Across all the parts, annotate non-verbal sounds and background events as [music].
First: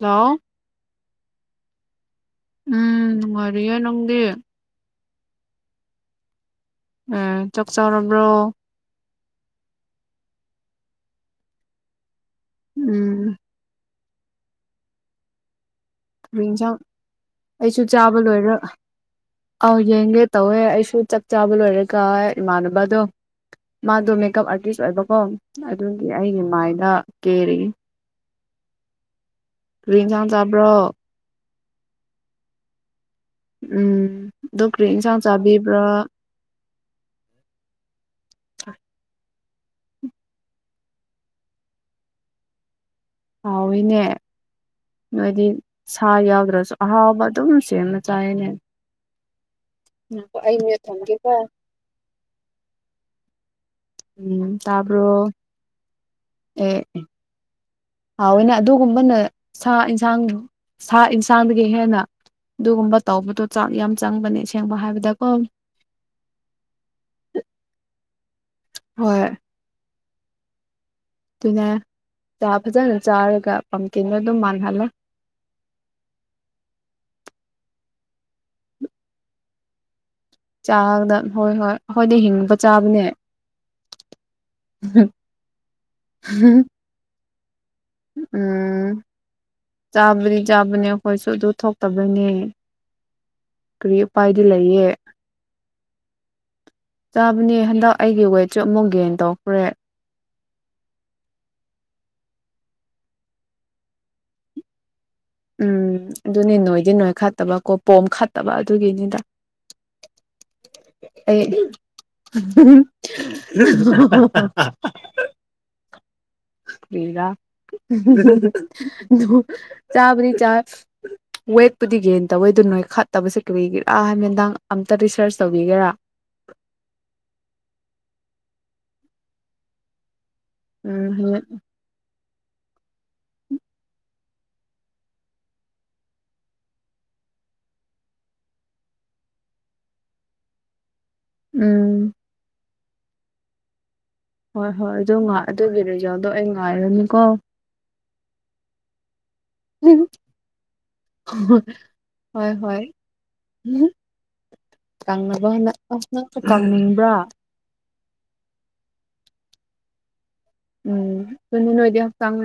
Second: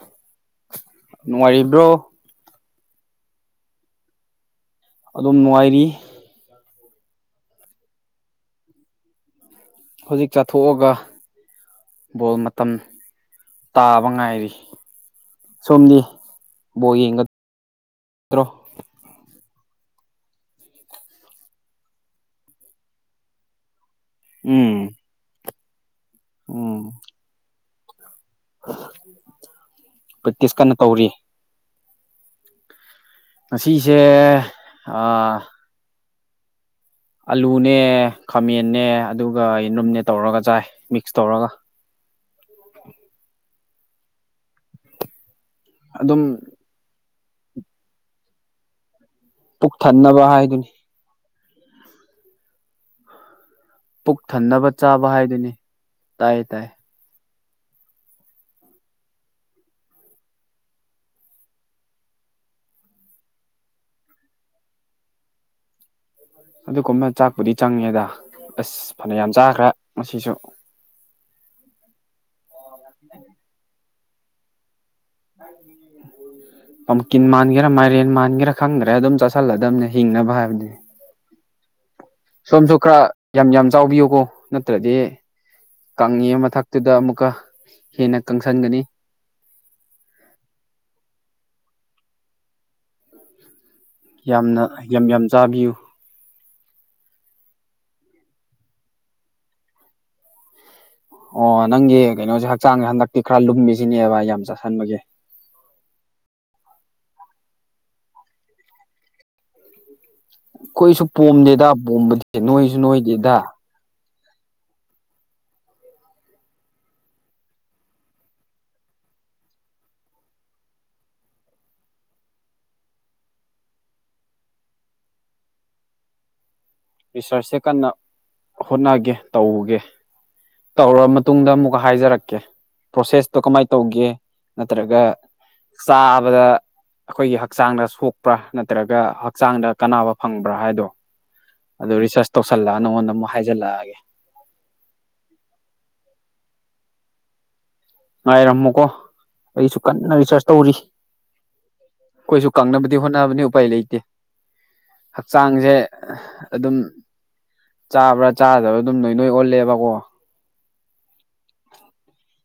hello ꯅꯨꯡꯉꯥꯏꯔꯤꯕ꯭ꯔꯣ ꯎꯝ ꯅꯨꯡꯉꯥꯏꯔꯤꯌꯦ ꯅꯪꯗꯤ ꯑꯗꯨꯝ ꯅꯨꯡꯉꯥꯏꯔꯤ ꯑꯦ ꯆꯥꯛ ꯆꯥꯎꯔꯕ꯭ꯔꯣ ꯍꯧꯖꯤꯛ ꯆꯥꯊꯣꯛꯑꯒ ꯕꯣꯜ ꯃꯇꯝ ꯎꯝ ꯇꯥꯕ ꯃꯕꯉꯥꯏꯔꯤ ꯊꯣꯔꯛ ꯏꯟꯁꯥꯡ ꯑꯩꯁꯨ ꯆꯥꯕ ꯂꯣꯏꯔ ꯑꯧ ꯌꯦꯡꯒꯦ ꯇꯧꯋꯦ ꯑꯩꯁꯨ ꯆꯥꯛ ꯆꯥꯕ ꯂꯣꯏꯔꯒ ꯏꯃꯥꯟꯅꯕꯗꯣ ꯃꯥꯗꯣ ꯃꯦꯀꯞ ꯑꯥꯔꯇꯤꯁ ꯎꯝ ꯑꯣꯏꯕꯀꯣ ꯑꯗꯨꯒꯤ ꯑꯩꯒꯤ ꯃꯥꯏꯗ ꯀꯦꯔ ꯀꯔꯤ ꯏꯟꯁꯥꯡ ꯕ꯭ꯔꯤꯇꯤꯁ ꯆꯥꯕ꯭ꯔꯣ ꯀꯟꯅ ꯀꯧꯔꯤ ꯎꯝ ꯉꯁꯤꯁꯦ ꯗꯣꯛꯇꯔꯤ ꯏꯟꯁꯥꯡ ꯑꯥ ꯆꯥꯕꯤꯕ꯭ꯔꯥ ꯑꯂꯨꯅꯦ ꯈꯥꯃꯦꯟꯦ ꯑꯗꯨ ꯑꯗꯨꯒ ꯑꯗꯨꯨꯝꯅꯦ ꯇꯧꯔꯒ ꯆꯥꯏ ꯃꯤꯛꯁ ꯇꯧꯔꯒ ꯍꯥꯎꯋꯤꯅꯦ ꯍꯥꯏꯗꯤ ꯁꯥ ꯑꯗꯨꯝ ꯌꯥꯎꯗ꯭ꯔꯁꯨ ꯑꯍꯥꯎꯕ ꯑꯗꯨ ꯁꯅ ꯆꯦꯅꯦ ꯄꯨꯛ ꯊꯟꯅꯕ ꯎ ꯑ ꯍꯥꯏꯗꯨꯅꯤ ꯊꯪꯒꯦꯕ ꯄꯨꯛ ꯎꯝ ꯊꯟꯅꯕ ꯆꯥꯕ ꯇꯥꯕ꯭ꯔꯣ ꯍꯥꯏꯗꯨꯅꯤ ꯇꯥꯏ ꯇꯥꯏ ꯣꯏꯅ ꯑꯗꯨꯒꯨꯝꯕꯅ ꯁꯥ ꯌꯦꯟꯁꯥꯡ ꯁꯥ ꯌꯦꯟꯁꯥꯡꯗꯒꯤ ꯍꯦꯟꯅ ꯑꯗꯨꯒꯨꯝꯕ ꯇꯧꯕꯗꯣ ꯆꯥꯛ ꯌꯥꯝ ꯆꯪꯕꯅꯦ ꯑꯁꯦꯡꯕ ꯍꯥꯏꯕꯗꯀꯣ ꯑꯗꯨꯒꯨꯝꯕ ꯆꯥꯛꯄꯨꯗꯤ ꯆꯪꯉꯦꯗ ꯑꯁ ꯍꯣꯏ ꯐꯅꯌꯥꯝ ꯆꯥꯈ꯭ꯔꯦ ꯉꯁꯤꯁꯨ ꯑꯗꯨꯅꯦ ꯆꯥ ꯐꯖꯅ ꯆꯥꯔꯒ ꯄꯝꯀꯤꯟꯗ ꯑꯗꯨꯝ ꯃꯥꯟꯅꯍꯜꯂ ꯄꯝꯀꯤꯟ ꯃꯥꯟꯒꯦꯔ ꯃꯥꯏꯔꯦꯟ ꯃꯥꯟꯒꯦꯔꯥ ꯈꯪꯗ꯭ꯔꯦ ꯑꯗꯨꯝ ꯆꯥꯁꯤꯜꯂꯗꯕꯅꯦ ꯍꯤꯡꯅꯕ ꯍꯥꯏꯕꯗꯨꯅꯤ ꯆꯥꯗ ꯍꯣꯏ ꯍꯣꯏ ꯑꯩꯈꯣꯏꯗꯤ ꯍꯤꯡꯕ ꯁꯣꯝꯁꯨ ꯈꯔ ꯆꯥꯕꯅꯦ ꯌꯥꯝ ꯌꯥꯝ ꯆꯥꯎꯕꯤꯌꯨꯀꯣ ꯅꯠꯇ꯭ꯔꯗꯤ ꯀꯪꯉꯤ ꯃꯊꯛꯇꯨꯗ ꯑꯃꯨꯛꯀ ꯍꯦꯟꯅ ꯀꯪꯁꯟꯒꯅꯤ ꯎꯝ ꯆꯥꯕꯔꯤ ꯆꯥꯕꯅꯤꯈꯣꯏꯁꯨ ꯊꯣꯛꯇꯕꯩꯅꯦ ꯀꯔꯤ ꯎꯄꯥꯏꯗꯤ ꯌꯥꯝꯅ ꯂꯩꯌꯦ ꯌꯥꯝ ꯌꯥꯝ ꯆꯥꯕꯤꯌꯨ ꯆꯥꯕꯅꯦ ꯍꯟꯗꯛ ꯑꯩꯒꯤ ꯋꯦꯠꯁꯨ ꯑꯃꯨꯛ ꯒꯦꯟ ꯇꯧꯈ꯭ꯔꯦ ꯑꯣ ꯅꯪꯒꯤ ꯀꯩꯅꯣꯁꯦ ꯍꯛꯆꯥꯡꯁꯦ ꯍꯟꯗꯛꯇꯤ ꯈꯔ ꯂꯨꯝꯃꯤꯁꯤꯅꯦꯕ ꯑꯩ ꯌꯥꯝ ꯆꯥꯁꯤꯟꯕꯒꯤ ꯎꯝ ꯑꯗꯨꯅꯤ ꯅꯣꯏꯗꯤ ꯅꯣꯏ ꯈꯠꯇꯕꯀꯣ ꯄꯣꯝ ꯈꯠꯇꯕ ꯑꯗꯨꯒꯤꯅꯤꯗ ꯑꯩꯈꯣꯏꯁꯨ ꯑꯩ [inaudible] ꯄꯣꯝꯗꯦꯗ ꯄꯣꯝꯕꯗꯤ ꯅꯣꯏꯁꯨ ꯅꯣꯏꯗꯦꯗ ꯄꯒ ꯆꯥꯕꯅꯤ ꯆꯥ ꯋꯦꯠꯄꯨꯗꯤ ꯒꯦꯟ ꯇꯧꯋꯦꯗ ꯅꯣꯏ ꯈꯠꯇꯕꯁꯦ ꯀꯩꯒꯦꯔꯥ ꯍꯥꯏꯃꯦꯟꯗꯥꯡ ꯑꯝꯇ ꯔꯤꯁꯔꯁ ꯇꯧꯕꯤꯒꯦꯔꯥ ꯔꯤꯁꯔꯁꯁꯦ ꯀꯟꯅ ꯍꯣꯠꯅꯒꯦ ꯇꯧꯒꯦ ꯇꯧꯔ ꯎꯝ ꯍꯣꯏ ꯃꯇꯨꯡꯗ ꯑꯃꯨꯛꯀ ꯍꯥꯏꯖꯔꯛꯀꯦ ꯄ꯭ꯔꯣꯁꯦꯁꯇꯣ ꯀꯃꯥꯏꯅ ꯇꯧꯒꯦ ꯅꯠꯇ꯭ꯔꯒ ꯆꯥꯕꯗ ꯑꯩꯈꯣꯏꯒꯤ ꯍꯛꯆꯥꯡꯗ ꯁꯣꯛꯄ꯭ꯔꯥ ꯅꯠꯇ꯭ꯔꯒ ꯍꯛꯆꯥꯡꯗ ꯀꯥꯅꯕ ꯐꯪꯕ꯭ꯔꯥ ꯍꯥꯏꯗꯣ ꯑꯗꯨ ꯎꯝ ꯔꯤꯁꯔꯁ ꯇꯧꯁꯜꯂꯛꯑꯒ ꯅꯪꯉꯣꯟꯗ ꯑꯃꯨꯛ ꯍꯥꯏꯖꯜꯂꯛꯑꯒꯦ ꯍꯣꯏ ꯍꯣꯏ ꯑꯗꯨ ꯑꯗꯨꯒꯤ ꯔꯤꯖꯜꯗꯣ ꯑꯩ ꯉꯥꯏꯔꯅꯤꯀꯣ ꯉꯥꯏꯔꯝꯃꯨꯀꯣ ꯑꯩꯁꯨ ꯀꯟꯅ ꯔꯤꯁꯥꯔꯁ ꯇꯧꯔꯤ ꯀꯈꯣꯏꯁꯨ ꯍꯣꯏ ꯍꯣꯏ ꯀꯪꯅꯕꯗꯤ ꯍꯣꯠꯅꯕꯅꯤ ꯎꯄꯥꯏ ꯂꯩꯇꯦ ꯀꯪꯅꯕ ꯍꯣꯠꯅ ꯍꯛꯆꯥꯡꯁꯦ ꯑꯁ ꯅꯪꯁꯨ ꯑꯗꯨꯝ ꯀꯪꯅꯤꯡꯕ꯭ꯔꯥ ꯆꯥꯕ꯭ꯔꯥ ꯆꯥꯗꯕ꯭ꯔ ꯑꯗꯨꯝ ꯅꯣꯏ ꯅꯣꯏ ꯑꯣꯜꯂꯦꯕꯀꯣ ꯎꯝ ꯑꯗꯨꯅ ꯅꯣꯏꯗꯤ ꯍꯛꯆꯥꯡ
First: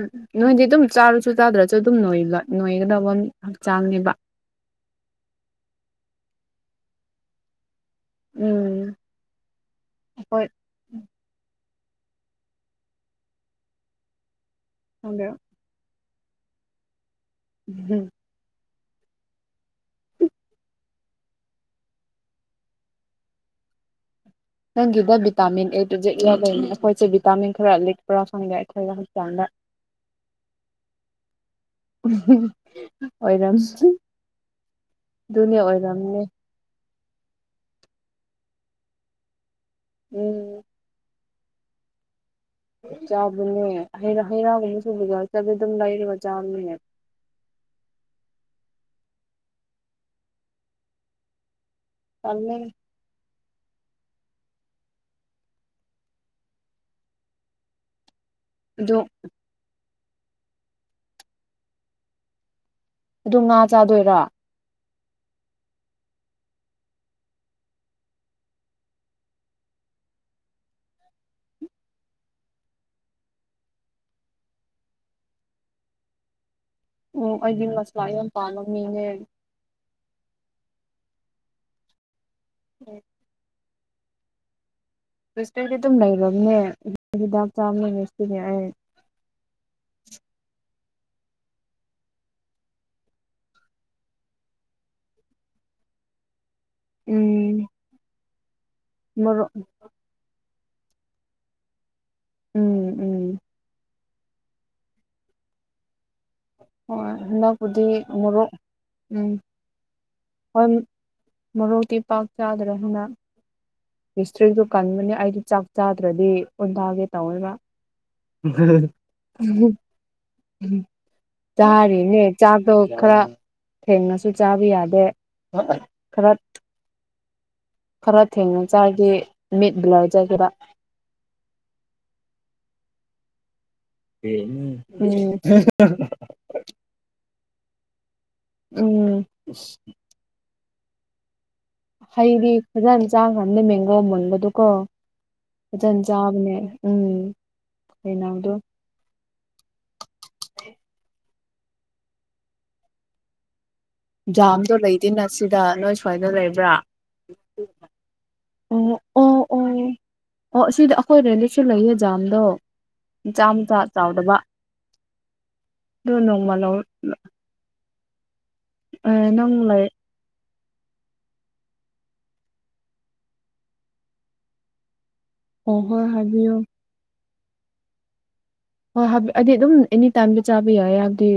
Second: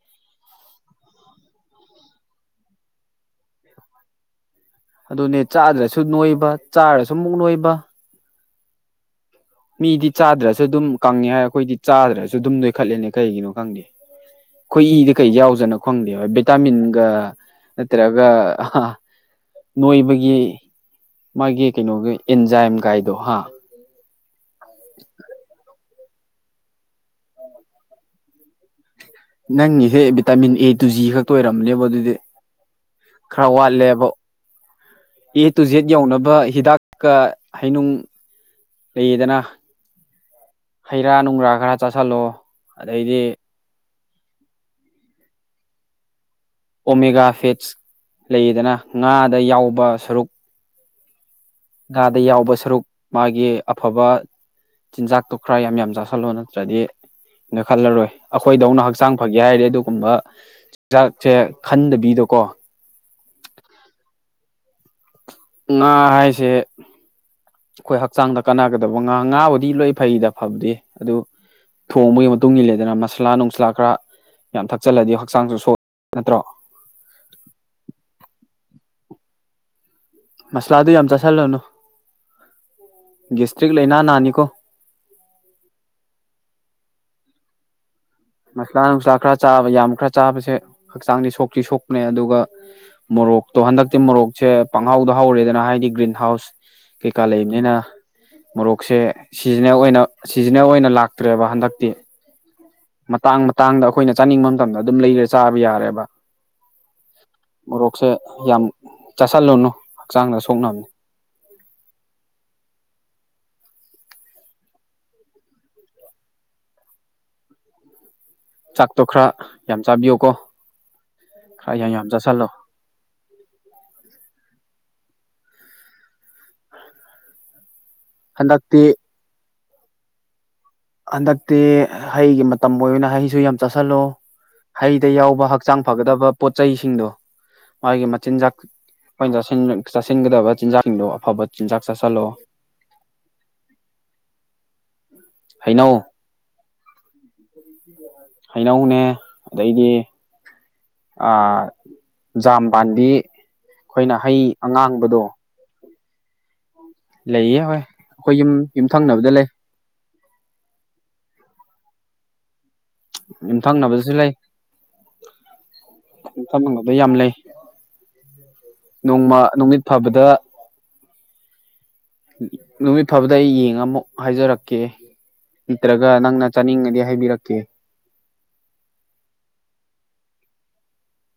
ꯅꯣꯏꯗꯤ ꯑꯗꯨꯝ ꯆꯥꯔꯨꯁꯨ ꯆꯥꯗ꯭ꯔꯁꯨ ꯑꯗꯨꯝ ꯅꯣꯏꯒꯗꯕ ꯍꯛꯆꯥꯡꯅꯦꯕ ꯑꯗꯨꯅꯦ ꯆꯥꯗ꯭ꯔꯁꯨ ꯅꯣꯏꯕ ꯆꯥꯔꯁꯨ ꯃꯨꯛ ꯅꯣꯏꯕ ꯎꯝ ꯃꯤꯗꯤ ꯑꯩꯈꯣꯏ ꯆꯥꯗ꯭ꯔꯁꯨ ꯑꯗꯨꯝ ꯀꯪꯉꯤ ꯍꯥꯏ ꯑꯩꯈꯣꯏꯗꯤ ꯆꯥꯗ꯭ꯔꯁꯨ ꯑꯗꯨꯝ ꯂꯣꯏꯈꯠꯂꯦꯅꯦ ꯀꯩꯒꯤꯅꯣ ꯈꯪꯗꯦ ꯑꯩꯈꯣꯏ ꯏꯗꯤ ꯈꯪꯗꯦ ꯀꯩ ꯌꯥꯎꯖꯅꯣ ꯈꯪꯗꯦꯕ ꯚꯤꯇꯥꯃꯤꯟꯒ ꯅꯠꯇ꯭ꯔꯒ ꯅꯣꯏꯕꯒꯤ ꯃꯥꯒꯤ ꯀꯩꯅꯣꯒꯤ ꯑꯦꯟꯖꯥꯏꯝ ꯀꯥꯏꯗꯣ ꯍꯥ ꯅꯪꯒꯤꯗ ꯚꯤꯇꯥꯃꯤꯟ ꯑꯦ ꯑꯩꯈꯣꯏꯁꯦ ꯚꯤꯇꯥꯃꯤꯟ ꯈꯔ ꯂꯤꯛ ꯄꯨꯔꯥ ꯐꯪꯒꯦ ꯑꯩꯈꯣꯏ ꯅꯪꯒꯤꯁꯦ ꯚꯤꯇꯥꯃꯤꯟ ꯑꯦ ꯇꯨ ꯖꯤ ꯈꯛꯇ ꯑꯣꯏꯔꯝꯅꯦꯕ ꯑꯗꯨꯗꯤ ꯈꯔ ꯑꯣꯏꯔꯝ ꯋꯥꯠꯂꯦꯕ ꯑꯦ ꯑꯗꯨꯅꯦ ꯇꯨ ꯖꯦꯠ ꯑꯣꯏꯔꯝꯅꯦ ꯌꯧꯅꯕ ꯍꯤꯗꯥꯛ ꯀ ꯍꯥꯏꯩꯅꯨꯡ ꯂꯩꯌꯦꯗꯅ ꯎꯝ ꯣꯡ ꯔꯥꯒ꯭ꯔ ꯆꯂꯣ ꯆꯥꯕꯅꯦ ꯍꯩ ꯔꯥꯒꯨꯝꯕ ꯁꯨꯕꯗ ꯆꯂ ꯑꯗꯨꯝ ꯂꯩ ꯑꯣꯃꯦꯒꯥ ꯐꯤꯠꯁ ꯂꯩꯗꯅ ꯉꯥꯗ ꯌꯥꯎꯕ ꯁꯔꯨꯛ ꯉꯥꯗ ꯌꯥꯎꯕ ꯇꯜꯂꯦ ꯁꯔꯨꯛ ꯃꯥꯒꯤ ꯑꯐꯕ ꯆꯤꯟꯖꯥꯛꯇꯣ ꯈꯔ ꯌꯥꯝ ꯌꯥꯝ ꯆꯥꯥꯁꯜꯂꯣ ꯅꯠꯇ꯭ꯔꯗꯤꯣ ꯈꯜꯂꯔꯣꯏ ꯑꯩꯈꯣꯏꯗꯧꯅ ꯑꯗꯨ ꯍꯛꯆꯥꯡ ꯐꯒꯦ ꯍꯥꯏꯔꯗꯤ ꯑꯗꯨꯒꯨꯝꯕ ꯆꯤꯟꯖꯥꯛꯁꯦ ꯈꯟꯗꯕꯤꯗꯣꯀꯣ ꯑꯗꯨ ꯉꯥ ꯆꯥꯗꯣꯏꯔꯥ ꯉꯥ ꯍꯥꯏꯁꯦ ꯑꯩꯈꯣꯏ ꯍꯛꯆꯥꯡꯗ ꯀꯥꯟꯅꯒꯗꯕ ꯉꯥ ꯉꯥꯕꯨꯗꯤ ꯂꯣꯏ ꯐꯩꯗ ꯐꯕꯗꯤ ꯑꯗꯨ ꯊꯣꯡꯕꯒꯤ ꯃꯇꯨꯡ ꯏꯜꯂꯦꯗꯅ ꯃꯁꯥꯂꯥ ꯅꯨꯡꯁꯥꯂꯥ ꯈꯔ ꯌꯥꯝ ꯊꯛꯆꯜꯂꯗꯤ ꯍꯛꯆꯥꯡꯁꯨ ꯁꯣꯏ ꯅꯠꯇ꯭ꯔꯣ ꯑꯣ ꯑꯩꯗꯤ ꯃꯁꯂꯅ ꯄꯥ ꯂꯣ ꯃꯤꯅꯦ ꯃꯁꯂꯥꯗꯨ ꯌꯥꯝ ꯆꯥꯁꯤꯜꯂꯅꯨ ꯎꯝ ꯏꯁꯇ꯭ꯔꯤꯛ ꯂꯥꯏꯅꯥ ꯅꯥꯅꯤꯀꯣ ꯁꯇꯗꯤ ꯑꯗꯨꯝ ꯂꯩꯔꯕꯅꯦ ꯍꯤꯗꯥꯛ ꯆꯥ ꯃꯁꯥ ꯅꯨꯡꯁꯥ ꯈꯔ ꯆꯥꯕ ꯌꯥꯝ ꯈꯔ ꯆꯥꯕꯁꯦ ꯍꯛꯆꯥꯡꯗꯤ ꯁꯣꯛꯇꯤ ꯁꯣꯛꯄꯅꯦ ꯑꯗꯨꯒ ꯃꯣꯔꯣꯛꯇꯣ ꯍꯟꯗꯛꯇꯤ ꯃꯣꯔꯣꯛꯁꯦ ꯄꯪꯍꯥꯎꯗ ꯍꯧꯔꯦꯗꯅ ꯍꯥꯏ ꯍꯥꯏꯗꯤ ꯒ꯭ꯔꯤꯟ ꯍꯥꯎꯁ ꯀꯩꯀꯥ ꯎꯝ ꯂꯩꯕꯅꯤꯅ ꯃꯣꯔꯣꯛꯁꯦ ꯃꯣꯔꯣꯛ ꯁꯤꯖꯤꯅꯦꯦꯜ ꯑꯣꯏꯅ ꯁꯤꯖꯤꯅꯦꯜ ꯑꯣꯏꯅ ꯂꯥꯛꯇ꯭ꯔꯦꯕ ꯍꯟꯗꯛꯇꯤ ꯎꯝ ꯎꯝ ꯃꯇꯥꯡ ꯃꯇꯥꯡꯗ ꯑꯩꯈꯣꯏꯅ ꯆꯥꯅꯤꯡꯕ ꯃꯇꯝꯗ ꯑꯗꯨꯝ ꯂꯩꯈ꯭ꯔꯦ ꯆꯥꯕ ꯌꯥꯔꯦꯕ ꯍ ꯍ ꯈꯨꯗꯤ ꯃꯔꯣꯛ ꯆꯥꯥꯁꯜꯂꯨꯅꯨ ꯍꯛꯆꯥꯡꯗ ꯁꯣꯛꯅꯕꯅꯤ ꯃꯔꯣꯛꯇꯤ ꯄꯥꯛ ꯆꯥꯗ꯭ꯔꯦ ꯍꯥꯏꯅ ꯍꯤꯁꯇ꯭ꯔꯤꯗꯨ ꯀꯟꯕꯅꯤ ꯑꯩꯗꯤ ꯆꯥꯛ ꯆꯥꯗ꯭ꯔꯗꯤ ꯑꯣꯟꯗꯥꯒꯦ ꯇꯧꯕ ꯆꯥꯛꯇꯣ ꯈꯔ ꯌꯥꯝ ꯆꯥꯕꯤꯌꯨꯀꯣ ꯎꯝ ꯈꯔ ꯌꯥꯝ ꯌꯥꯝ ꯆꯥꯔꯤꯅꯦ ꯆꯥꯁꯤꯜꯂꯣ ꯆꯥꯛꯗꯣ ꯈꯔ ꯊꯦꯡꯅꯁꯨ ꯆꯥꯕ ꯇ ꯌꯥꯗꯦ ꯈꯔ ꯈꯔ ꯊꯦꯡꯅ ꯍꯟꯗꯛꯇꯤ ꯆꯥꯔꯒꯦ ꯃꯤꯠ ꯕ ꯂꯧꯖꯈꯤꯕ ꯍꯟꯗꯛꯇꯤ ꯍꯩꯒꯤ ꯃꯇꯝ ꯑꯣꯏꯅ ꯍꯩꯁꯨ ꯌꯥꯝ ꯆꯠꯁꯤꯜꯂꯣ ꯍꯩꯗ ꯎꯝ ꯌꯥꯎꯕ ꯍꯛꯆꯥꯡ ꯐꯒꯗꯕ ꯄꯣꯠꯁꯤꯡꯗꯣ ꯃꯥꯒꯤ ꯆꯤꯟꯖꯥꯛ ꯎꯝ ꯑꯩꯈꯣꯏꯅ ꯆꯥꯁꯤꯟꯒꯗꯕ ꯆꯤꯟꯖꯥꯛꯁꯤꯡꯗꯣ ꯑꯐꯕ ꯆꯤꯟꯖꯥꯛ ꯆꯥꯁꯤꯜꯂꯣ ꯍꯩꯗꯤ ꯐꯖꯅ ꯆꯥꯡ ꯌꯥꯝꯅ ꯃꯦꯟꯒ ꯃꯟꯕꯗꯣꯀꯣ ꯍꯩꯅꯧ ꯆꯟꯖꯥꯕꯅꯦ ꯎꯝ ꯀꯩꯅꯣꯗꯣ ꯍꯩꯅꯧꯅꯦ ꯑꯗꯩꯗꯤ ꯑ ꯖꯝꯕꯥꯟꯗꯤ ꯖꯥꯝꯗꯣ ꯂꯩꯇꯦ ꯅ ꯁꯤꯗ ꯅꯣꯏ ꯁ꯭ꯋꯥꯏꯗ ꯂꯩꯕ꯭ꯔꯥ ꯂꯩꯌꯦ ꯍꯣꯏ ꯑꯩꯈꯣꯏ ꯌꯨꯝ ꯑꯣ ꯑꯣ ꯌꯨꯝꯊꯪꯅꯕꯗ ꯂꯩ ꯑꯣ ꯑꯣ ꯑꯁꯤꯗꯤ ꯑꯩꯈꯣꯏ ꯔꯦꯟꯗꯤꯛꯁꯨ ꯂꯩꯌꯦ ꯖꯥꯝꯗꯣꯆꯥ ꯃꯆꯥ ꯌꯨꯝꯊꯪꯅꯕꯗꯁꯨ ꯂꯩ ꯆꯥꯎꯗꯕ ꯑꯗꯨ ꯅꯣꯡꯃꯜ ꯂꯧ ꯌꯨꯝꯊꯪꯅꯕꯗ ꯌꯥꯝ ꯂꯩ ꯑꯦ ꯅꯣꯡꯃ ꯅꯪ ꯅꯨꯃꯤꯠ ꯂꯩ ꯐꯕꯗ ꯅꯨꯃꯤꯠ ꯐꯕꯗ ꯑꯩ ꯌꯦꯡꯉ ꯑꯃꯨꯛ ꯍꯥꯏꯖꯔꯛꯀꯦ ꯑꯣ ꯍꯣꯏ ꯅꯠꯇ꯭ꯔꯒ ꯅꯪꯅ ꯍꯥꯏꯕꯤꯌꯨ ꯆꯥꯅꯤꯡꯉꯗꯤ ꯍꯥꯏꯕꯤꯔꯛꯀꯦ ꯍꯣꯏ ꯍꯥꯏꯗꯤ ꯑꯗꯨꯝ ꯑꯦꯅꯤ ꯇꯥꯏꯝꯗ ꯆꯥꯕ ꯌꯥꯏ ꯌꯥꯗꯤ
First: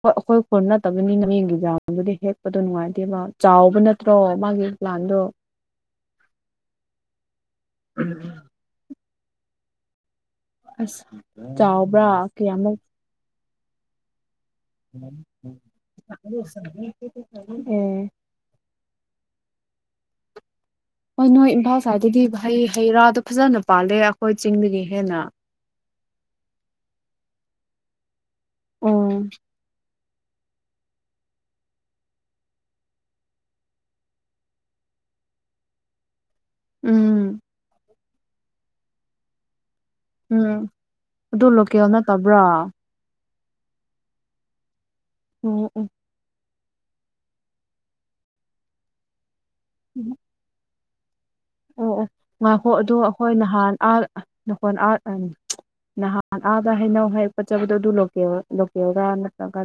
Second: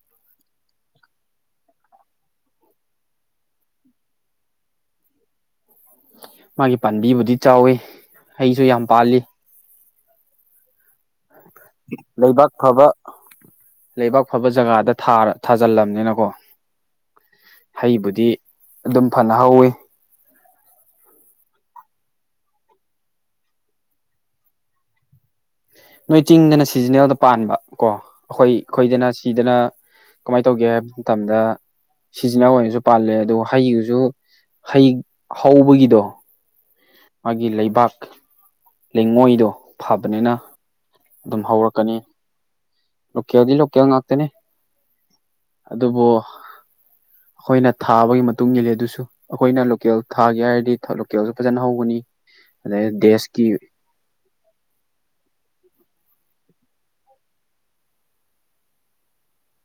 ꯍꯣꯏ ꯑꯩꯈꯣꯏ ꯈꯨꯣꯟ ꯅꯠꯇꯕꯅꯤꯅ ꯃꯤꯡꯒꯤꯖꯥꯗꯨꯗꯤ ꯍꯦꯛꯄꯗꯣ ꯅꯨꯡꯉꯥꯏꯇꯦꯕ ꯆꯥꯎꯕ ꯅꯠꯇ꯭ꯔꯣ ꯃꯥꯒꯤ ꯄ꯭ꯂꯥꯟꯗꯣ ꯃꯥꯒꯤ ꯄꯥꯝꯕꯤꯕꯨꯗꯤ ꯆꯥꯎꯋꯤ ꯑꯩꯁꯨ ꯌꯥꯝ ꯄꯥꯜꯂꯤ ꯑꯁ ꯆꯥꯎꯕ꯭ꯔꯥ ꯂꯩꯕꯥꯛ ꯀꯌꯥꯃꯨꯛ ꯐꯕ ꯂꯩꯕꯥꯛ ꯐꯕ ꯖꯒꯥꯗ ꯊꯥꯖꯤꯜꯂꯝꯕꯅꯤꯅꯀꯣ ꯑꯦ ꯍꯩꯕꯨꯗꯤ ꯑꯗꯨꯝ ꯐꯅ ꯍꯧꯋꯤ ꯍꯣꯏ ꯅꯣꯏ ꯏꯝꯐꯥꯜ ꯁꯥꯏꯗꯠꯇꯗꯤꯩ ꯍꯩ ꯔꯥꯗꯣ ꯐꯖꯅ ꯄꯥꯜꯂꯦ ꯑꯩꯈꯣꯏ ꯆꯤꯡꯗꯒꯤ ꯍꯦꯟꯅ ꯅꯣꯏ ꯆꯤꯡꯗꯅ ꯁꯤꯖꯤꯅꯦꯜꯗ ꯄꯥꯟꯕ ꯀꯣ ꯑꯩꯈꯣꯏ ꯈꯈꯣꯏꯗꯅ ꯎꯝ ꯁꯤꯗꯅ ꯀꯃꯥꯏꯅ ꯇꯧꯒꯦ ꯍꯥꯏꯕ ꯃꯇꯝꯗ ꯁꯤꯖꯤꯟꯅ ꯑꯣꯏꯅꯁꯨ ꯄꯥꯜꯂꯦ ꯑꯗꯨꯒ ꯍꯩꯗꯨꯁꯨ ꯍꯩ ꯍꯧꯕꯒꯤꯗꯣ ꯎꯝ ꯃꯥꯒꯤ ꯂꯩꯕꯥꯛ ꯂꯩꯉꯣꯏꯗꯣ ꯐꯕꯅꯤꯅ ꯎꯝ ꯑꯗꯨꯝ ꯑꯗꯨ ꯂꯣꯀꯦꯜ ꯍꯧꯔꯛꯀꯅꯤ ꯅꯠꯇꯕ꯭ꯔꯥ ꯑꯣ ꯂꯨꯀꯎꯖꯤ ꯂꯣꯀꯌꯥ ꯉꯅꯥꯠꯇꯅꯦ ꯑꯣ ꯑꯗꯨꯕꯨ ꯑꯩꯈꯣꯏꯅ ꯊꯥꯕꯒꯤ ꯃꯇꯨꯡ ꯏꯜꯂꯤ ꯑꯗꯨꯁꯨ ꯑꯩꯈꯣꯏꯅ ꯂꯣꯀꯦꯜ ꯊꯥꯒꯦ ꯍꯥꯏꯔꯗꯤ ꯂꯣꯀꯦꯜꯁꯨ ꯐꯖꯅ ꯑꯣ ꯍꯧꯒꯅꯤ ꯑꯣ ꯉꯥꯏꯈꯣ ꯑꯗꯩ ꯑꯣ ꯑꯩꯈꯣꯏ ꯗꯦꯁꯀꯤ ꯅꯍꯥꯟ ꯑꯥ ꯅꯈꯣꯟ ꯑꯥꯔꯑꯅꯤ ꯅꯍꯥꯟ ꯑꯥꯗ ꯍꯩꯅꯧ ꯍꯥꯏꯔꯛꯄꯠꯆꯕꯗꯣ ꯑꯗꯨ ꯂꯣꯦꯜ ꯂꯣꯀꯦꯜꯒ ꯅꯠꯇ꯭ꯔꯒ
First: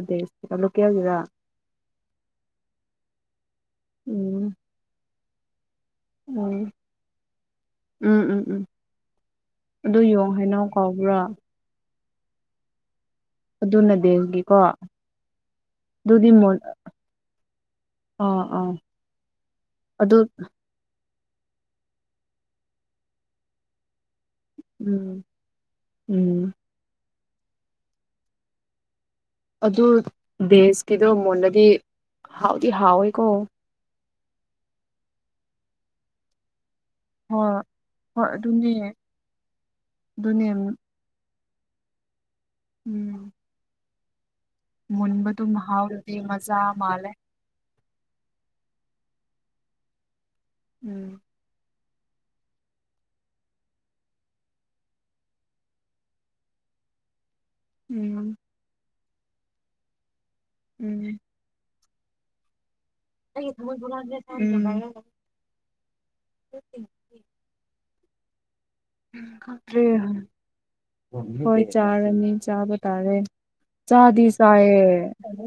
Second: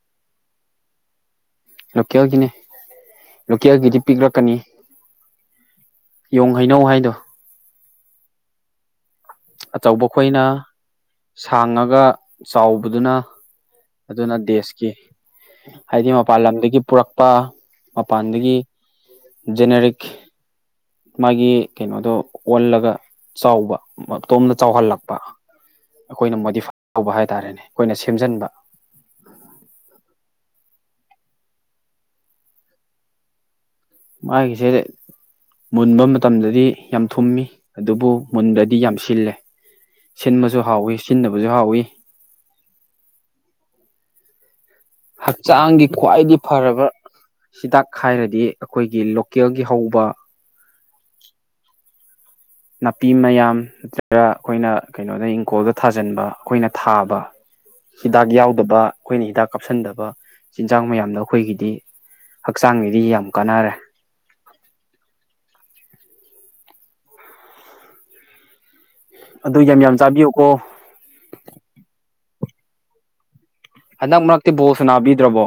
ꯂꯣꯀꯦꯜꯔ ꯑ ꯂꯣꯀꯦꯜꯒꯤꯅꯦ ꯂꯣꯀꯦꯜꯒꯤꯗꯤ ꯎꯝ ꯄꯤꯛꯂꯛꯀꯅꯤ ꯌꯣꯡ ꯎꯝ ꯍꯩꯅꯧ ꯍꯥꯏꯗꯣ ꯎꯝ ꯎꯝ ꯎꯝ ꯑꯗꯨ ꯑꯆꯧꯕ ꯌꯣꯡ ꯑꯩꯈꯣꯏꯅ ꯍꯩꯅꯧ ꯀꯧꯕ꯭ꯔꯥ ꯁꯥꯡꯉꯒ ꯆꯥꯎꯕꯗꯨꯅ ꯑꯗꯨꯅ ꯗꯦꯁꯀꯤ ꯍꯥꯏꯗꯤ ꯑꯗꯨꯗꯤ ꯃꯄꯥꯟ ꯃꯣꯟ ꯂꯝꯗꯒꯤ ꯄꯨꯔꯛꯄ ꯑꯥ ꯃꯄꯥꯟꯗꯒꯤ ꯑꯥ ꯖꯦꯅꯦꯔꯤꯛ ꯑꯗꯨ ꯃꯥꯒꯤ ꯀꯩꯅꯣꯗꯣ ꯑꯣꯜꯂꯒ ꯆꯥꯎꯕ ꯃ ꯇꯣꯝꯗ ꯎꯝ ꯆꯥꯎꯍꯜꯂꯛꯄ ꯑꯩꯈꯣꯏꯅ ꯎꯝ ꯃꯣꯗꯤꯐꯥꯏ ꯇꯧꯕ ꯍꯥꯏꯇꯥꯔꯦ ꯍꯥꯏꯇꯥꯔꯦꯅꯦ ꯑꯩꯈꯣꯏꯅ ꯁꯦꯝꯖꯤꯟꯕ ꯑꯗꯨ ꯗꯦꯁꯀꯤꯗꯣ ꯃꯨꯣꯟꯟꯅꯗꯤ ꯍꯥꯎꯗꯤ ꯍꯥꯎꯋꯦꯀꯣ ꯃꯥꯒꯤꯁꯦ ꯃꯨꯟꯕ ꯃꯇꯝꯗꯗꯤ ꯌꯥꯝ ꯊꯨꯝꯃꯤ ꯍꯣꯏ ꯑꯗꯨꯕꯨ ꯍꯣꯏ ꯑꯗꯨꯅꯦ ꯃꯨꯟꯗꯗꯤ ꯌꯥꯝ ꯁꯤꯜꯂꯦ ꯑꯗꯨꯅꯦ ꯁꯤꯟꯕꯁꯨ ꯍꯥꯎꯋꯤ ꯁꯤꯟꯅꯕ ꯍꯧꯁꯨꯛ ꯍꯥꯎꯋꯤ ꯎꯝ ꯃꯨꯟꯕꯗꯨꯝ ꯍꯛꯆꯥꯡꯒꯤ ꯍꯥꯎꯗꯤ ꯃꯖꯥ ꯃꯥꯂꯦ ꯈꯥꯏꯔꯗꯤ ꯑꯩꯈꯣꯏꯒꯤ ꯂꯣꯀꯦꯜꯒꯤ ꯍꯧꯕ ꯎꯝ ꯅꯥꯄꯤ ꯃꯌꯥꯝ ꯅꯠꯇ꯭ꯔꯒ ꯑꯩꯈꯣꯏꯅ ꯀꯩꯅꯣꯗ ꯏꯪꯈꯣꯜꯗ ꯊꯥꯖꯤꯟꯕ ꯑꯩꯈꯣꯏꯅ ꯊꯥꯕ ꯎꯝ ꯍꯤꯗꯥꯛ ꯌꯥꯎꯗꯕ ꯑꯩꯈꯣꯏꯅ ꯍꯤꯗꯥꯛ ꯀꯥꯞꯁꯤꯟꯗꯕ ꯆꯤꯟꯖꯥꯛ ꯎꯝ ꯃꯌꯥꯝꯗ ꯑꯩꯈꯣꯏꯒꯤꯗꯤ ꯍꯛꯆꯥꯡꯒꯤꯗꯤ ꯌꯥꯝ ꯑꯩꯒꯤ ꯀꯥꯟꯅꯔꯦ ꯊꯃꯣꯏ ꯍꯨꯔꯥꯟꯒꯦ [inaudible] ꯑꯗꯨ ꯌꯥꯝ ꯈꯦ ꯌꯥꯝ ꯆꯥꯕꯤꯌꯨꯀꯣ ꯍꯣꯏ ꯆꯥꯔꯅꯤ ꯆꯥꯕ ꯇꯥꯔꯦ ꯍꯟꯗꯛ ꯆꯥꯗꯤ ꯃꯔꯛꯇꯤ ꯕꯣꯜ ꯆꯥꯏꯌꯦ ꯁꯅꯥꯕꯤꯗ꯭ꯔꯕꯣ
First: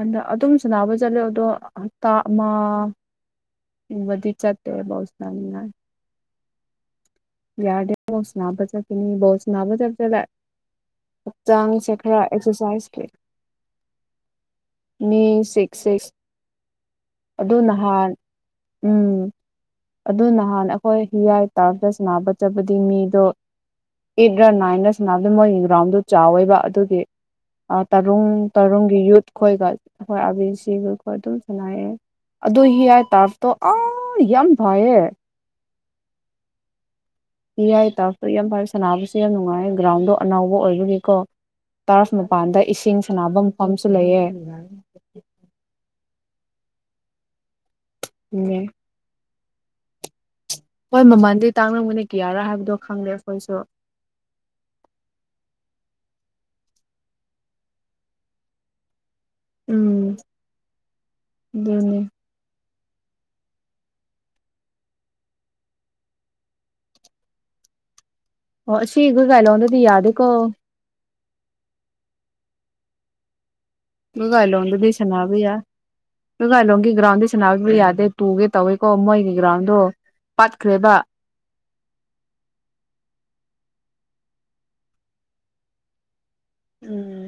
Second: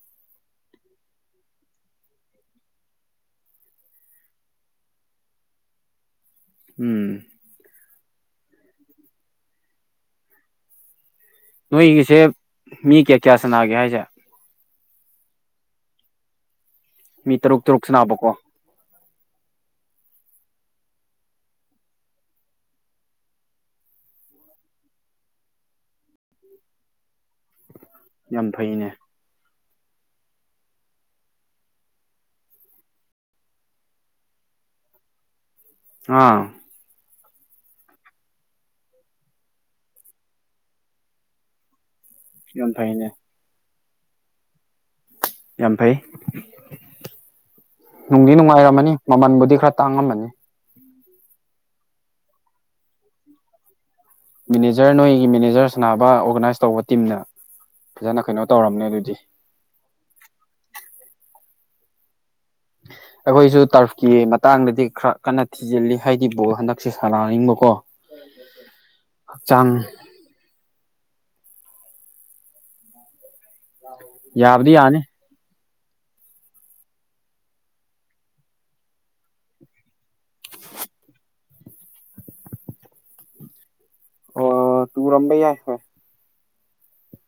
ꯑꯟꯗ ꯑꯗꯨꯝ ꯁꯅꯕ ꯆꯂꯦꯗꯣ ꯇ ꯑꯃ ꯤ ꯆꯠꯇ ꯥꯎ ꯁꯅꯤ ꯎꯝ ꯌꯥꯔꯗ ꯁꯅꯥꯕ ꯆ ꯀꯅꯤ ꯣ ꯁꯅꯥꯕ ꯆꯔ ꯆꯗ ꯍꯛꯆꯥꯡ ꯁꯦꯈꯔꯥ ꯅꯣꯏꯒꯤꯁꯦ ꯃꯤ ꯑꯦꯛꯁꯔꯁꯥꯏꯖꯀꯤ ꯀꯌꯥ ꯀꯌꯥ ꯁꯅꯥꯒꯦ ꯍꯥꯏꯁꯦ ꯃꯤ ꯁꯤꯛꯁ ꯁꯤꯛꯁ ꯃꯤ ꯑꯗꯨ ꯇꯔꯨꯛ ꯇꯔꯨꯛ ꯅꯍꯥꯟ ꯁꯅꯥꯕꯀꯣ ꯎꯝ ꯑꯗꯨ ꯅꯍꯥꯟ ꯑꯩꯈꯣꯏ ꯍꯤꯌꯥꯏ ꯇꯥꯗ ꯅꯥꯕ ꯆꯕꯗꯤ ꯃꯤꯗꯣ ꯑꯩꯠ ꯔ ꯅꯥꯏꯟꯗ ꯁꯥꯟꯅꯕꯗ ꯃꯣꯏꯒꯤ ꯒ꯭ꯔꯥꯎꯟꯗꯨ ꯆꯥꯎꯋꯦꯕ ꯑꯗꯨꯒꯤ ꯇꯔꯨꯡ ꯌꯥꯝ ꯐꯩꯅꯦ ꯇꯔꯨꯡꯒꯤ ꯌꯨꯠ ꯈꯣꯏꯒ ꯍꯣꯏ ꯑꯥꯕꯤꯁꯤꯈꯣꯏꯈꯣꯏ ꯑꯗꯨꯝ ꯁꯅꯥꯏꯔꯦ ꯑꯗꯨ ꯍ ꯌꯥꯏ ꯇꯥꯔꯕꯇꯣ ꯑꯥ ꯌꯥꯝ ꯌꯦ ꯑꯥ ꯏꯔꯏ ꯇꯥꯁꯨ ꯌꯥꯝ ꯐꯔꯦ ꯁꯥꯟꯅꯕꯁꯨ ꯌꯥꯝ ꯅꯨꯡꯉꯥꯏ ꯒ꯭ꯔꯥꯎꯟꯗꯣ ꯑꯅꯥꯎꯕ ꯑꯣꯏꯕꯒꯤꯀꯣ ꯇꯔꯐ ꯃꯄꯥꯟꯗ ꯌꯥꯝ ꯏꯁꯤꯡ ꯐꯩꯅꯦ ꯁꯥꯟꯅꯕ ꯃꯐꯝꯁꯨ ꯂꯩꯑ ꯌꯥꯝ ꯐꯩ ꯅꯨꯡꯗꯤ ꯎꯝ ꯅꯨꯡꯉꯥꯏꯔꯝꯃꯅꯤ ꯃꯃꯜꯕꯨꯗꯤ ꯈꯔ ꯇꯥꯡꯉꯝꯕꯅꯤ ꯍꯣꯏ ꯃꯃꯥꯟꯗꯤ ꯇꯥꯡꯅꯉꯅ ꯀꯤꯌꯥꯔꯥ ꯍꯥꯏꯕꯗꯣ ꯈꯪꯂꯗꯦ ꯑꯩꯈꯣꯏꯁꯨ ꯃꯦꯅꯦꯖꯔ ꯅꯣꯏꯒꯤ ꯃꯦꯅꯦꯖꯔ ꯁꯥꯟꯅꯕ ꯑꯣꯔꯒꯅꯥꯏꯁ ꯇꯧꯕ ꯇꯤꯝꯅ ꯐꯖꯅ ꯀꯩꯅꯣ ꯇꯧꯔꯝꯅꯦ ꯑꯗꯨꯗꯤ ꯎꯝ ꯑꯗꯨꯅꯦ [inaudible] ꯑꯩꯈꯣꯏꯁꯨ ꯇꯔꯐꯀꯤ ꯃꯇꯥꯡꯗꯗꯤ ꯈꯔ ꯀꯟꯅ ꯊꯤꯖꯤꯜꯂꯤ ꯍꯥꯏꯗꯤ ꯕꯣꯜ ꯍꯟꯗꯛꯁꯦ ꯁꯥꯔꯅꯤꯡꯕꯀꯣ ꯑꯣ ꯁꯤꯈꯒ ꯂ ꯑꯣꯅꯗꯤ ꯌꯥꯗ ꯀꯣ ꯃꯒꯥꯏ ꯌꯥꯕꯗꯤ ꯂꯣꯗꯗꯤ ꯌꯥꯅꯤ ꯁꯅꯥꯕ ꯌꯥ ꯀꯂꯣꯒꯤ ꯒ꯭ꯔꯥꯎꯟꯗꯤ ꯁꯥꯟꯅꯕꯤꯕ ꯌꯥꯗꯦ ꯇꯨꯒꯦ ꯇꯧꯏꯤꯀꯣ ꯃꯣꯏꯒꯤ ꯒ꯭ꯔꯥꯎꯟꯗꯣ ꯄꯠꯈ꯭ꯔꯦꯕ [inaudible] ꯑꯣ ꯇꯨ ꯔꯝꯝꯕꯩ ꯌꯥꯏ ꯍꯣꯏ ꯎꯝ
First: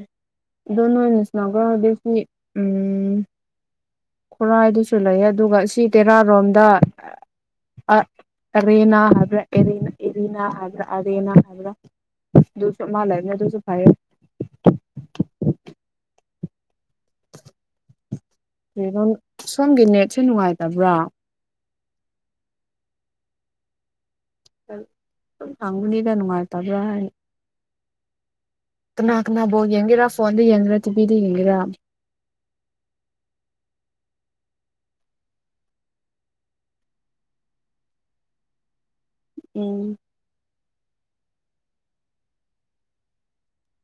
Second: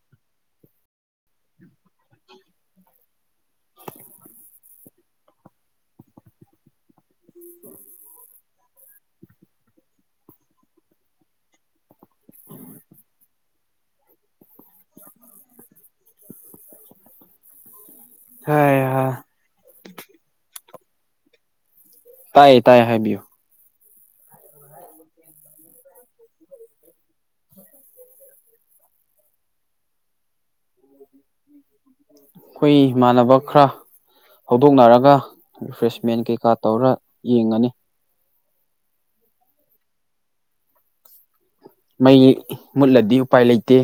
ꯑꯗꯨꯣ ꯅ ꯅꯁꯅꯥꯒ꯭ꯔꯗꯁꯅꯤ ꯎꯝ ꯈꯨꯔꯥꯏꯗꯨꯁꯨ ꯂꯩ ꯑꯗꯨꯒ ꯁꯤ ꯇꯦꯔꯥꯔꯣꯝꯗ ꯑꯔꯦꯅꯥ ꯍꯥꯏꯕ꯭ꯔꯥ ꯑꯦꯔꯤꯅꯥ ꯑꯦꯔꯤꯅꯥ ꯍꯥꯏꯕ꯭ꯔꯥ ꯑꯔꯦꯅꯥ ꯍꯥꯏꯕ꯭ꯔꯥ ꯁꯨ ꯃꯥ ꯂꯥꯏ ꯃ ꯇꯁꯨꯁꯨ ꯐꯥꯏꯔ ꯣ ꯁꯣꯝꯒꯤ ꯅꯦꯠꯁꯦ ꯅꯨꯡꯉꯥꯏꯇꯕ꯭ꯔꯥ ꯇꯥꯏꯌꯦ ꯇꯥꯏ ꯍꯥꯏꯕꯤꯌꯨ ꯇꯪꯅꯤꯗ ꯅꯨꯡꯉꯥꯏ ꯇꯕ꯭ꯔ ꯀꯅꯥ ꯀꯅꯥꯕꯧ ꯌꯦꯡꯒꯦꯔꯥ ꯐꯣꯟꯗ ꯌꯦꯡꯒꯦꯔꯥ ꯇꯤꯕꯤꯗ ꯌꯦꯡꯒꯦꯔꯥ ꯑꯩꯈꯣꯏ ꯏꯃꯥꯟꯅꯕ ꯈꯔ ꯍꯧꯗꯣꯛꯅꯔꯒ ꯔꯤꯐ꯭ꯔꯦꯁꯃꯦꯟ ꯀꯩꯀꯥ ꯇꯧꯔ ꯌꯦꯡꯒꯅꯤ ꯎꯝ ꯃꯩ ꯃꯨꯠꯂꯗꯤ ꯎꯄꯥꯏ ꯂꯩꯇꯦ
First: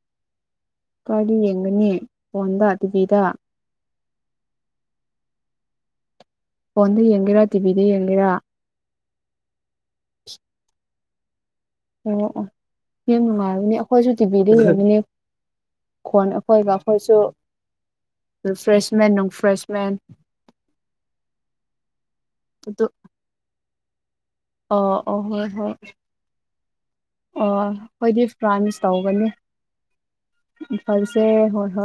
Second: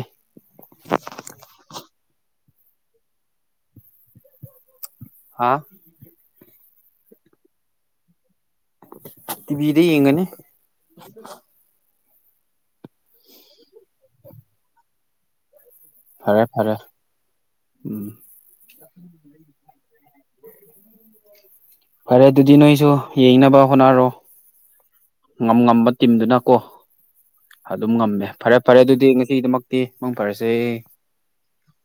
ꯀꯔꯤ ꯌꯦꯡꯒꯅꯤ ꯐꯣꯟꯗ ꯑꯗꯨꯕꯤꯗ ꯍꯥꯥ ꯐꯣꯟꯗ ꯌꯦꯡꯉꯔꯥ ꯇꯤꯕꯤꯗ ꯌꯦꯡꯉꯔꯥ ꯕꯤꯗ ꯌꯦꯡꯒꯅꯤ ꯑꯣ ꯑꯣ ꯌꯥꯝ ꯅꯨꯡꯉꯥꯏꯔꯕꯅꯦ ꯑꯩꯈꯣꯏꯁꯨ ꯇꯤꯚꯤꯗ ꯏꯔꯕꯅꯦ ꯈꯣꯟ ꯐꯔꯦ ꯑꯩꯈꯣꯏꯒ ꯐꯔꯦ ꯑꯩꯈꯣꯏꯁꯨ ꯎꯝ ꯔꯤꯐ꯭ꯔꯦꯁꯃꯦꯟ ꯅꯨꯡꯐ꯭ꯔꯦꯁꯃꯦꯟ ꯐꯔꯦ ꯑꯗꯨꯗꯤ ꯑꯗꯨ ꯅꯣꯏꯁꯨ ꯌꯦꯡꯅꯕ ꯍꯣꯠꯅꯔꯣ ꯑꯣ ꯑꯣ ꯍꯣꯏ ꯉꯝ ꯍꯣꯏ ꯉꯝꯕ ꯇꯤꯝꯗꯨꯅ ꯀꯣ ꯑꯣ ꯑꯗꯨꯝ ꯑꯩꯈꯣꯏꯗꯤ ꯉꯝꯃꯦ ꯐꯔꯦ ꯐꯔꯦ ꯐ꯭ꯔꯥꯟꯁ ꯑꯗꯨꯗꯤ ꯇꯧꯒꯅꯤ ꯉꯁꯤꯒꯤꯗꯃꯛꯇꯤ ꯃꯪ ꯐꯔꯁꯦ ꯏꯝꯐꯥꯜꯁꯦ ꯍꯣꯏ ꯍꯣꯏ